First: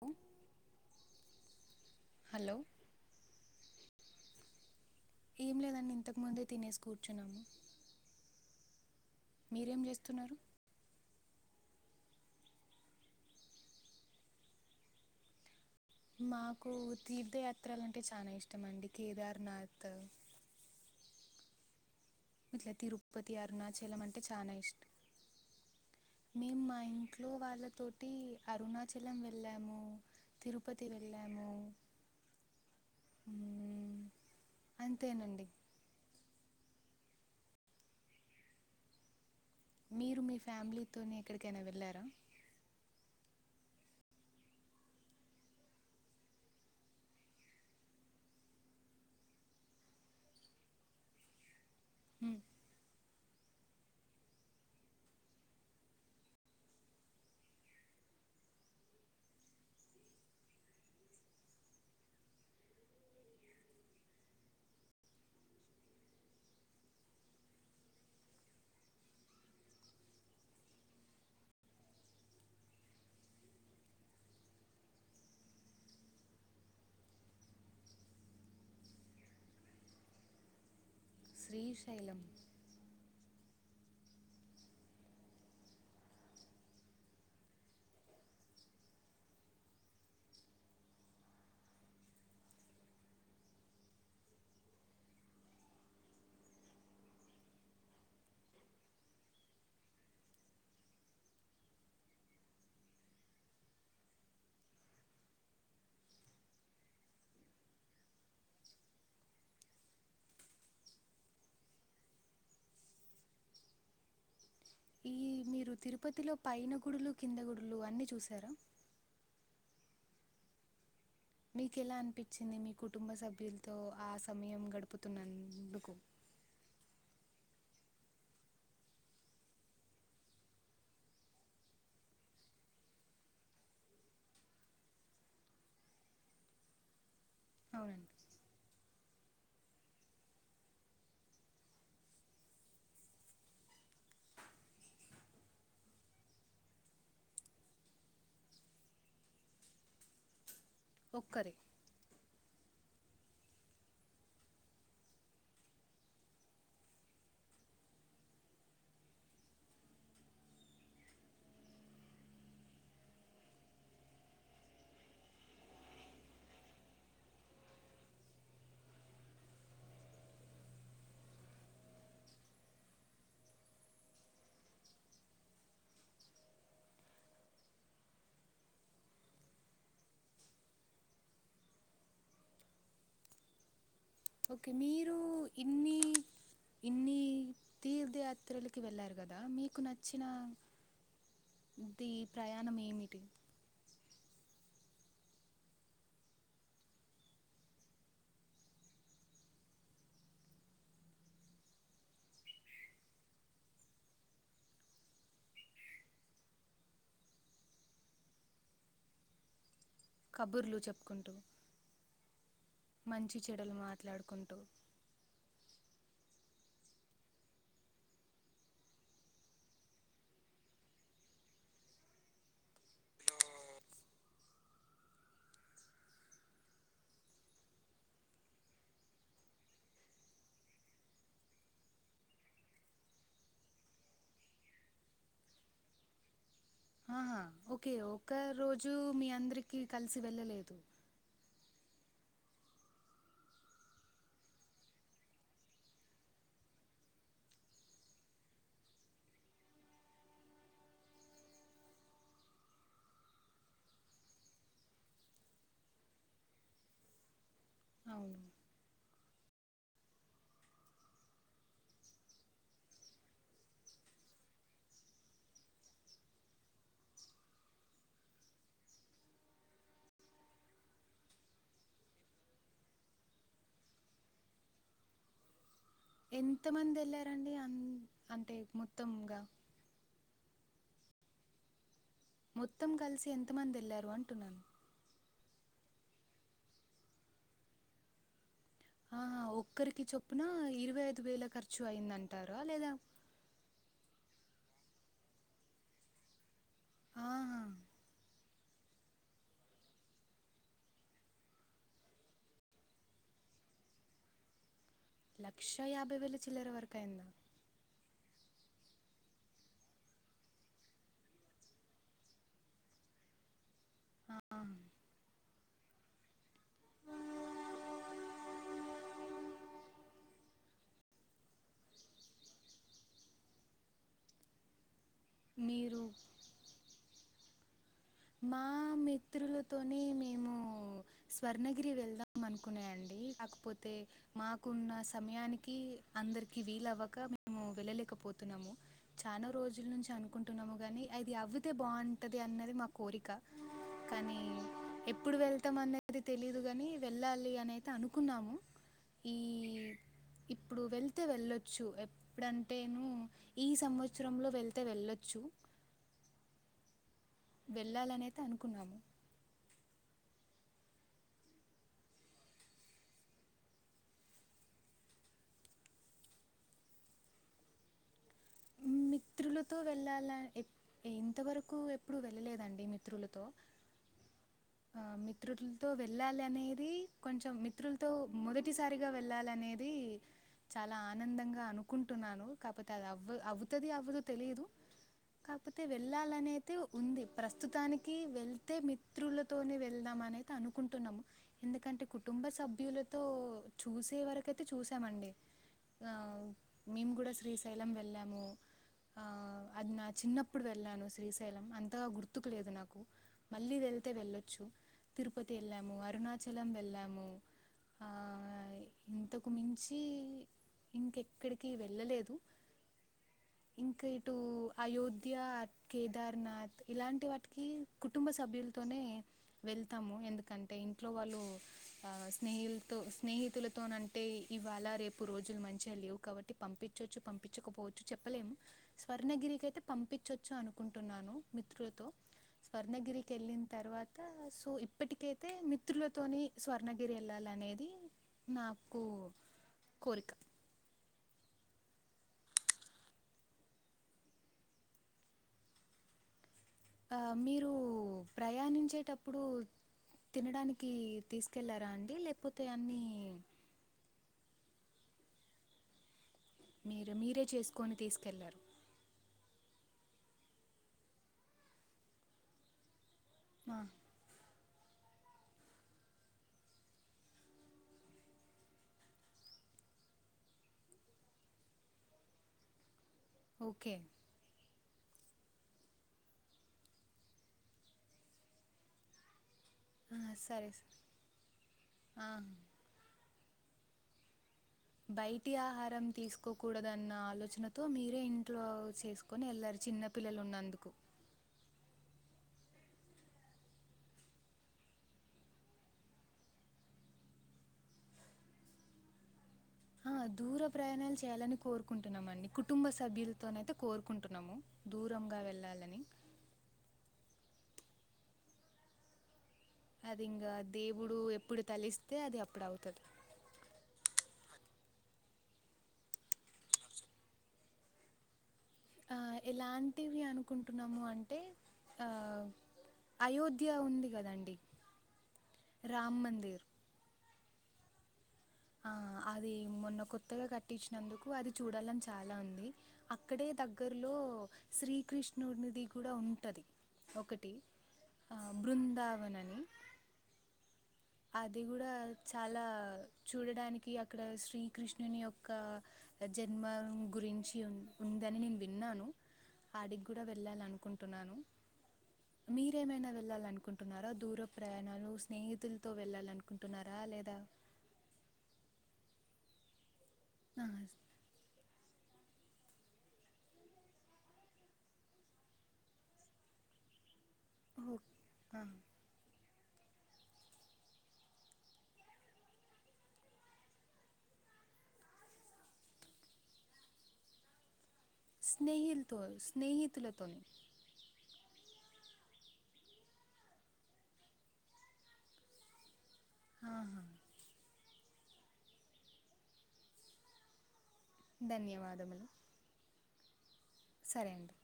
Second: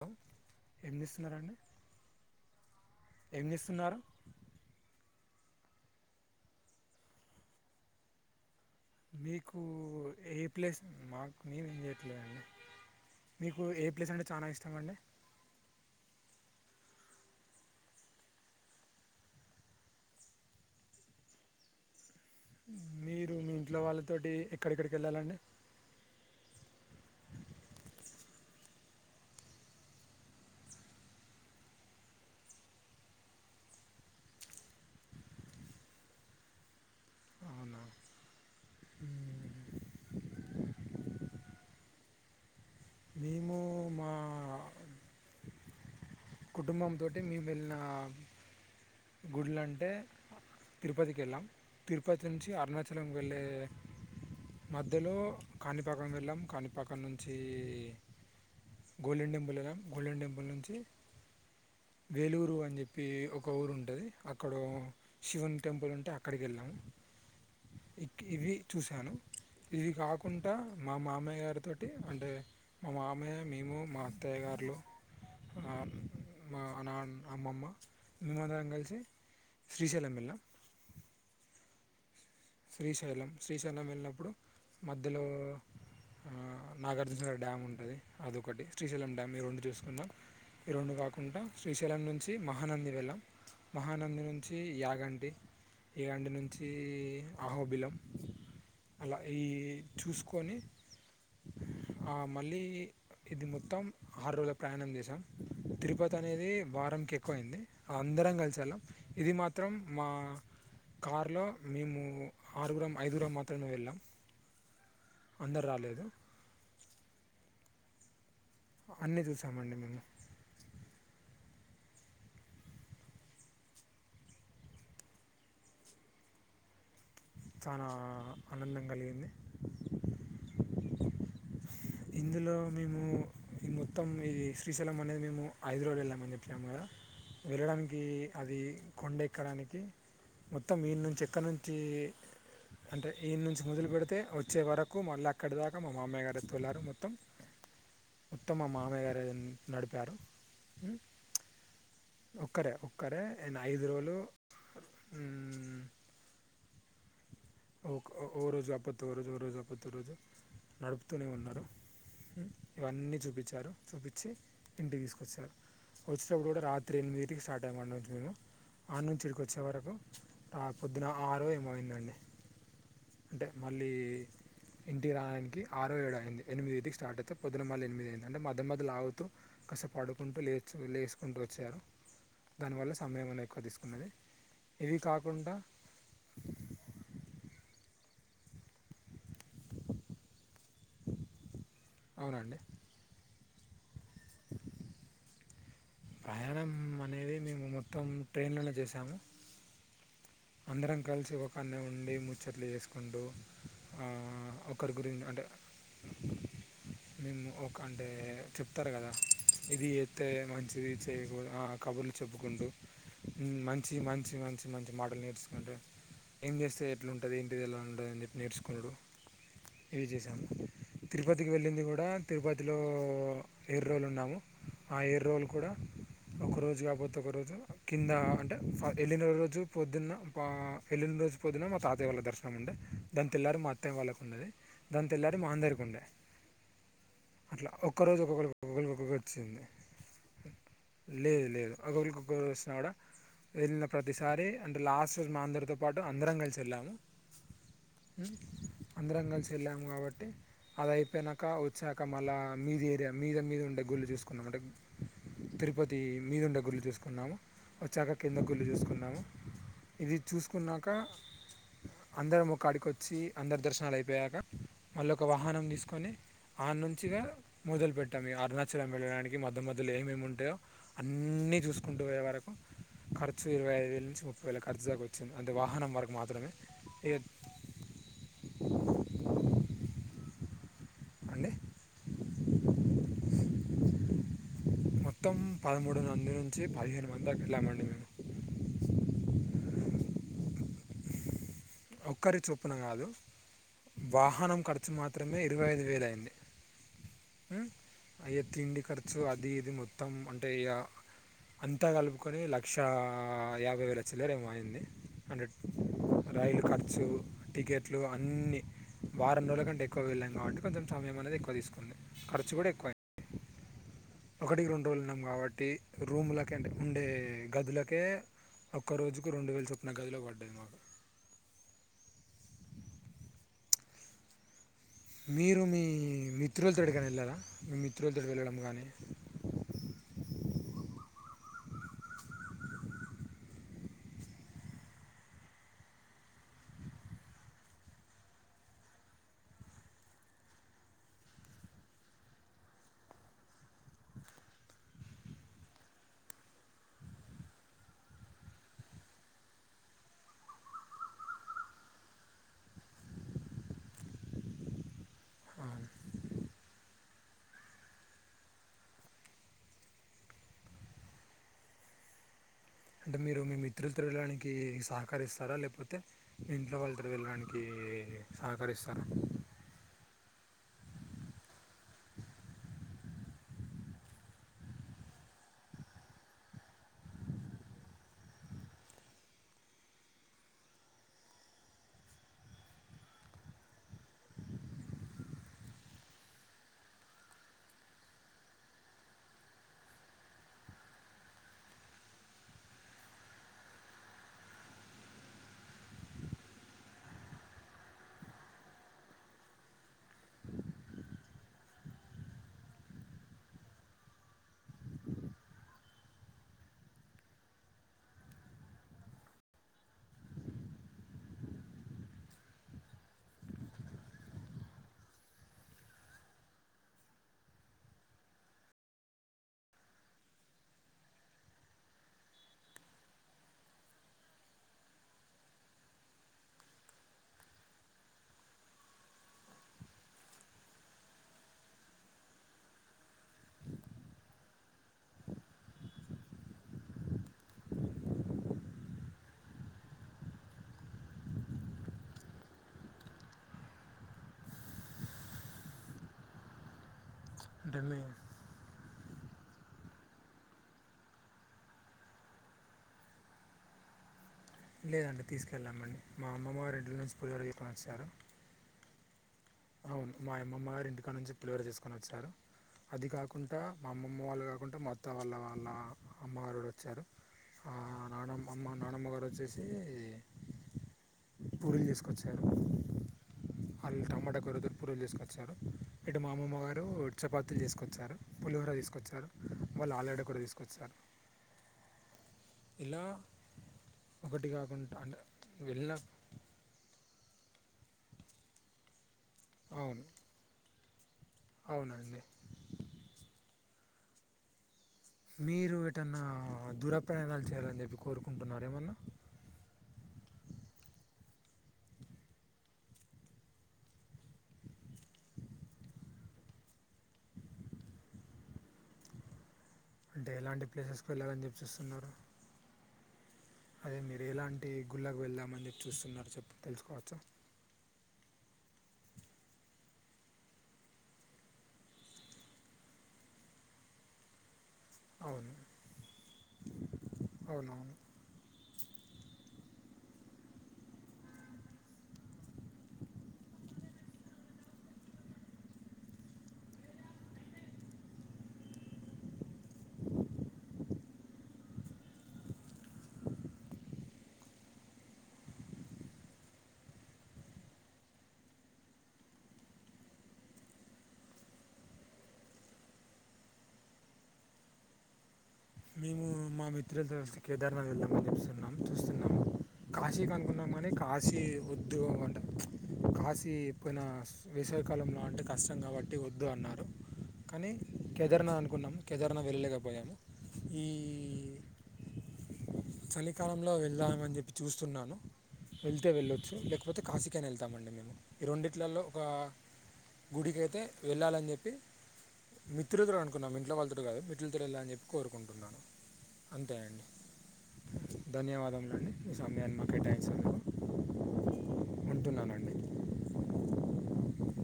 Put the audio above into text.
Hello ఏం జేస్తున్నండి hello ఏం జేస్తున్నారు ఏం లేదంని ఇంతకుముందే తినేసి కూర్చునం మీకు ఏ ప్లేస్ మాకు నేను ఏం చేయట్లేదుండి మీకు ఏ ప్లేస్ అంటే చానా ఇష్టమండి మాకు తీర్థయాత్రలు అంటే చాలా ఇష్టం అండి కేదార్నాథ్ ఇట్లా తిరుపతి మీరు మీ ఇంట్లో అరుణాచలం అంటే వాళ్ళతోటి చానా ఇష్టం ఎక్కడెక్కడికి వెళ్ళాలండి మేము మా ఇంట్లో వాళ్ళతోటి అరుణా చలం వెళ్ళాము తిరుపతి వెళ్ళాము అంతేనండి అవునా మీరు మీ ఫ్యామిలీతోని ఎక్కడికైనా వెళ్ళారా మేము మా కుటుంబం తోటి మేము వెళ్లిన గుడులు అంటే తిరుపతికి ఎళ్ళాం తిరుపతి మ్మ్, నుంచి అరుణాచలం వెళ్లే మధ్యలో కాణిపాకం వెళ్ళాం కాణిపాకం నుంచి గోల్డెన్ టెంపుల్ వెలామ్ గోల్డెన్ టెంపుల్ నుంచి వేలూరు అని చెప్పి ఒక ఊరు ఉంటది అక్కడ శివన్ టెంపుల్ ఉంటే అక్కడికి వెళ్ళాము ఇక్ ఇవి చూశాను ఇది కాకుండా మా మామయ్య గారి తోటి అంటే మా మామయ్య మేము మా అత్తయ్య గా సార్లు మా నాన్న అమ్మమ్మ మమందరం కలిసి శ్రీశైలం వెల్ళ శ్రీ శైలం శ్రీశైలం శ్రీశైలం వెళ్ళినప్పుడు మధ్యలో ఆ నాగార్జున డ్యామ్ ఉంటుంది అదొకటి శ్రీశైలం డ్యామ్ మీ రెండి చూసుకున్నాం ఈ రెండు కాకుండా శ్రీశైలం నుంచి మహానంది వెళ్ళాం మహానంది నుంచి యాగంటి యాగంటి నుంచి ఆహోబిలం అలా ఈ చూసుకొని మళ్ళీ ఇది మొత్తం ఆరు రోజుల ప్రయాణం చేసాం తిరుపతి అనేది వారంకి ఎక్కువైంది అందరం కలిసి వెళ్ళం ఇది మాత్రం మా కారు లో మేము ఆరుగురం ఐదుగురం మాత్రమే వెళ్ళాం ఈ అందరు మీరు రాలేదు తిరుపతిలో పైన గుడులు కింద గుడులు అన్ని చూసారా అన్నీ చూసామండి మేము మీకెలా అనిపించింది మీ కుటుంబ సభ్యులతో ఆ సమయం గడుపుతున్నందుకు చాలా ఆనందం కలిగింది ఇందులో మేము ఈ మొత్తం ఇది శ్రీశైలం అనేది మేము ఐదు రోజుల్ వెళ్ళాం అని చెప్పినాము కదా వెళ్ళడానికి అవునండి అది కొండ ఎక్కడానికి మొత్తం వన్న నుంచి ఎక్కడి నుంచి అంటే ఈయన్ని నుంచి మొదలు పెడితే వచ్చే వరకు మళ్ళీ అక్కడి దాకా మా మామ్మయ్య గారు ఎతులారు మొత్తం ఉత్తమ మామయ్య గారు నడిపారు ఒక్కరి ఒక్కరే ఒక్కరే నేను ఐదు రోజులు ఓ ఓ రోజు అప్పత్ ఓ రోజు ఓ రోజు అపోత్త రోజు నడుపుతూనే ఉన్నారు ఇవన్నీ చూపించారు చూపించి ఇంటికి తీసుకొచ్చారు వచ్చేటప్పుడు కూడా రాత్రి ఎనిమిదికి స్టార్ట్ అయ్యము మేము ఆన్న నుంచి ఇడికి వచ్చే వరకు పొద్దున ఆరు ఏమైందండి అంటే మల్ళీ ఇంటి రావడానికి ఆరో ఏడ అయింది ఎనిమిదికి స్టార్ట్ అవుతే పొద్దున మళ్ళలు ఎనిమిది అయింది అంటే మద్ద్య మధ్యలు ఆగుతూ కస పడుకుంటూ లేచ లేసుకుంటూ వచ్చారు దానివల్ల సమయం అని ఎక్కువ తీసుకున్నది ఇవి మీరు కాకుండా ఇన్ని ఇన్ని తీర్థయాత్రలకి వెళ్ళారు మీకు నచ్చిన అవునండి మిప్రయాణం ఏమిటి ప్రయాణం అనేది మేము మొత్తం ట్రైన్లోనే చేసాము అందరం కలిసి ఒకన్న ఉండి ముచ్చట్లు చేసుకుంటూ ఆ ఒకరి గురించి అంటే మేము ఒక అంటే చెప్తారు కదా తెలియదు అే కబుర్లు మంచిదిచ్య చెప్పుకుంటూ కబుర్లు చెప్పుకుంటూ మంచి చెడులు మంచి మంచి మాట్లాడుకుంటూ మంచి మంచి మాటలు నేర్చుకుంటూ ఏం చేస్తే ఎట్లాంటుంది ఏంటి ఎలా ఉంటుంది అని చెప్పి నేర్చుకోడు ఈజేశన్ తిరుపతికి వెళ్ళింది కూడా తిరుపతిలో ఎర రోజలు ఉన్నాము ఆ ఎర రోలు కూడా ఒక రరోజు కాకపోతే ఒకరోజు కింద అంటే వెళ్ళిన రోజు పొద్దున్న పా వెళ్ళన రోజు పోతున మా తాయళ్ళ దర్శనం ఉండే దానిిల్లారు మా అత్త్య వాళ్ళ ఉన్నది దాని తెల్లారి మా అందరికి ఉండ అంద ఆహా ఓకే ఒక ఒక్కొక్కరికి రోజు ఒక్కొక్కటి మీ వచ్చింది అందరికి కలిసి వెళ్ళలేదు లేదు లేదు ఒకరికిొ వస్తుిన కూడా వెళ్ళిన ప్రతిసారి అంటే లాస్ట్ మా అందరితో పాటు అందరం కలిసి వెళ్ళాము అందరం కలిసి వెళ్ళాము కాబట్టి అది అయిపోయినాక వచ్చాక మళ్ళా మీద ఏరియా మీద మీద ఉండే గుళ్ళు చూసుకున్నాము అంటే తిరుపతి మీదుండే గుళ్ళు చూసుకున్నాము వచ్చాక కింద అవును గుళ్ళు చూసుకున్నాము ఇది చూసుకున్నాక అందరం ఒకక్కడికిొచ్చి అందరు దర్శనాలు అయిపోయాక మళ్ళ ఒక వాహనం తీసుకొని ఆ నుంచిగా మొదలు పెట్టాము అరుణాచలం వెళ్ళడానికి మద్ద్య మధ్యలో ఏమేమి ఉంటాయో అన్ని అన్ని చూకుంటూ పోయే వరకు ఖచు ఇరవై ఐదు వేల నుంచి ముప్పై వేల ఖర్చు దాకా వచ్చింది అే వాహనం వరకు మాత్రమే ఎంత మంది ఇక వెళ్ళారండి అ అంటే మొత్తంగ అండి మొత్తం కలిసి ఎంత మంది వెళ్లారు అంటున్నాను మొత్తం పదమూడు మంది నుంచి పదిహేను మంది దాక వెళ్ళామండి మేము ఆ ఒక్కరికి చొప్పున ఇరవై ఐదు వేల ఖ ఒక్కరి చొప్పున కాదు వాహనం క ఖర్చు మాత్రమే ఇరవై ఐదు వేలు అయింది ఆహా! అయ్యా తిండి ఖర్చు అది ఇది మొత్తం అంటే ఇగ అంతా కలుపుకొని లక్షా యాభై వేల చిల్లర ఏమో అయింది అంటే రైలు చిల్లర వరకు ఖర్చు అయిందా? టికె లు అన్ని వారం రోజుల కంటే ఎక్కువ వెళ్ళాం కాబట్టి కొంచెం సమయం అనేది ఎక్కువ తీసుకుంది ఖర్చు కూడా ఎక్కువ అ [inaudible] ఆహా! టి రూములక అంటే ఉండే గదులకే ఒక్క రోజుకు రెండు వేలు చొప్పున గదిలో పడ్డాది మాకు మీరు మీ మిత్రులతోడికని వెళ్ళారా మీ మిత్రులతో వెళ్ళడం మా కానీ మిత్రులతోని మేము [inaudible] స్వర్ణగిరి వెళ్దాం అనుకునే అండి కాకపోతే మాకున్న సమయానికి అ అందరికి వీల్వ్వక మేము వెళ్ళలేకపోతున్నాము చాన రోజుల నుంచి అనుకుంటున్నాము కాగానీ అఐ అవితే బాగుంటది అన్నది మా కోరిక కానీ ఎప్పుడు వెళ్తాం అనేది తెలీదు కాని వెళ్ళాలి అని అయితే అనుకున్నాము ఈ ఇప్పుడు వెళ్తే వెళ్ళొచ్చు ఎప్పుడంటేను ఈ సంవత్సరంలో వెళ్తే వెళ్ల చ్చు [inaudible] వెళ్ళాలి అనిఐయితే అనుకున్నాము అంటే మీరు మీ మిత్రులతో వెళ్ళడానికి సహకరిస్తార లేకపోతే మీ ఇంట్లో వాళ్ళతో వెళ్ళడానికి సహకరిస్తార మిత్రులతో వెళ్ళాల ఇంతవరకు ఎప్పుడు వెళ్ళలేదండి మిత్రులతో [inaudible] ఆ మిత్రులతో వెళ్ళాలి అనేది కొంచెం మిత్రులతో మొదటిసారిగ వెళ్ళాలి అనేది [inaudible] చాల ఆనందంగా అనుకుంటున్నాను కాపోతే అది అవ్వ అవుతది అవ్వదో తెలీదు కాకపోతే వెళ్ళాలనేతే ఉంది ప్రస్తుతానికి వెళ్తే మిత్రులతోనే వెళ్దాం మనైతే అనుకుంటున్నాము ఎందుకంటే కుటుంబ సభ్యులతో చూసే వరకయితే చూసామం [inaudible] ఆ మేము కూడ శ్రీశైలం వెళ్ళాము ఆ, [inaudible] అది నా చిన్నప్పుడు వెళ్ళాను శ్రీశైలం అంతగా గుర్తుకు లేదు నాకు మళ్ళీ వెళ్తే వెళ్ళొచ్చు తిరుపతి వెళ్ళాము అరుణచలం వెళ్ళాము ఆ ఇంతకు మించి ఇంకెక్కడికి వెళ్ళలేదు [inaudible] ఇంకా ఇటు అయోధ్య కేదార్నాథ్ ఇలాంటి వాటికి కుటుంబ సభ్యు తోనే వెళ్తాము ఎందుకంటే ఇంట్లో వాళ్ళు ఆ స్నేహిలతో స్నేహితుల అంటే ఇవాళ రేపు రోజులు మంచిగా లేవు కాబట్టి పంపించచ్చు పంపించకపో చెప్పలేము స్వర్ణగిరికైతే పంపించచ్చు అనుకుంటున్నాను మిత్రులతో స్వర్ణగిరికి కెల్లిన్ తర్వాత సో ఇప్పటికైతే మిత్రులతోని స్వర్ణగిరి వెళ్ళాలని అనేది నాకు కోరిక ఆ మీరు అంటే మీ ప్రయాణించేటప్ ప్పుడు తినడానికి తీసుకెళ్లారా అండి లేకపోతే అన్నీ లేదండి తీసుకెళ్ళామండి మా అమ్మ వారు ఇంటిలో మీరు నుంచి పులిహోర మీరే చేసుకొని వచ్చారు తీసుకెళ్లారు అవును మా అమ్మమ్మ గారు ఇంటికానుంచి పులిహోర చేసుకొని వచ్చినారు అది కా కుంటా ఆ, మా అమ్మమ్మ వాళ్ళు కాకుంట మా అత్త వాళ్ళ వాళ్ళ అమ్మ వారు కూడా వచ్చారు నానమ్మ అమ్మ నానమ్మగారు వచ్చేసి పూరీలు తీసుకోచ్చారు ఓకే వాళ్ళు టమాట పూరీలు తీసుకొచ్చారు ఇటు మా అమమ్మ గారు చపాతీలు తీసుకొచ్చారు పులిహోర తీసుకొచ్చారు వాళ్ళు ఆ, ఆలుగడ్డ కూర సరే తీసుకొచ్చారు స- ఆ, ఇలా ఒకటిగా బయటి ఆహారం తీసుకోకూడదన్న ఆలోచనతో మీరే ఇంట్లో చేసుకో కొని వెళ్ళారు అవును చిన్న పిల్లలు ఉన్నందుకు అవునండి మీరు ఎటన్నా దూర ప్రయాణాలు చేయాలని చెప్పి కోరుకుంటున్నార ఏమన్నా ఆ దూర ప్రయాణాలు చేయాలని కోరుకుంటున్నాం అండి కుటుంబ సభ్యులతోనైతే కోరుకుంటున్నాము దూరంగా వెళ్ళాలని [inaudible] అది అంటే ఇంగా ఎలాంటి ప్లేసెస్కి దేవుడు వెళ్ళాలని చెప్పి ఎప్పుడు చూస్తున్నారు తలిస్తే అది అప్పుడు అవుతది అదే మీరు ఎలాంటి గుళ్ళకు వెళ్దామని చెప్పి చూస్తున్నారు చెప్ప తెలుసుకోవచ్చా ఆ ఎలాంటివి అనుకుంటున్నాము అంటే ఆ అయోధ్య ఉంది కదండి అవును రామ్ మందిర్ అవునవును ఆ అది మొన్న కొత్తగా కట్టించినందుకు అది చూడాలని చాలా ఉంది అక్కడే దగ్గరలో శ్రీకృష్ణునిది కూడా ఉంటది ఒకటి బృందావన్ నని అది కూడా చాలా చూడడానికి అక్కడ శ్రీకృష్ణుని యొక్క జన్మం గురించి ఉ ఉందని నేను విన్నాను ఆడికి కూడా వెళ్ళాలనుకుంటున్నాను మీరేమైనా వెళ్ళాలనుకుంటున్నారా దూర ప్రయాణాలు స్నేహితు మేము మా మిత్రులతో కలిసి కేదార్నాథ్ వెళ్దామని చెప్స్తున్నాము చూస్తున్నాము కాశీ ఆ, కనుకున్నాం కానీ కాశీ వద్దు అంట కాశీ పోయిన వేసవికాలంలో అంటే కష్టం కాబట్టి వద్దు అన్నారు కానీ ఓ కేదార్నాద్ ఆ, అనుకున్నాము కేదార్నాద్ వెళ్ళలేకపోయాము ఈ చలికాలంలో వెళ్దామని చెప్పి చూస్తున్నాను వెళ్తే వెళ్ళొచ్చు లేకపోతే కాశి కాయిన వెళ్తామండి మేము ఈ రెండిట్లలో ఒక స్నేహితులతో స్నేహితులతోని గుడికైతే వెళ్ళాలని చెప్ తి మిత్రులతో అనుకున్నాం ఇంట్లో వాళ్ళతోటి కాదు మిత్రులతో వెళ్ళ అని చెప్పి కోరుకుంటున్నాను అంతే ఆహా, అండి ధన్యవాదములు అండి మీ సమయాన్ని మాకు కేటాయించి నందుకు ధన్యవాదములు సరే అండి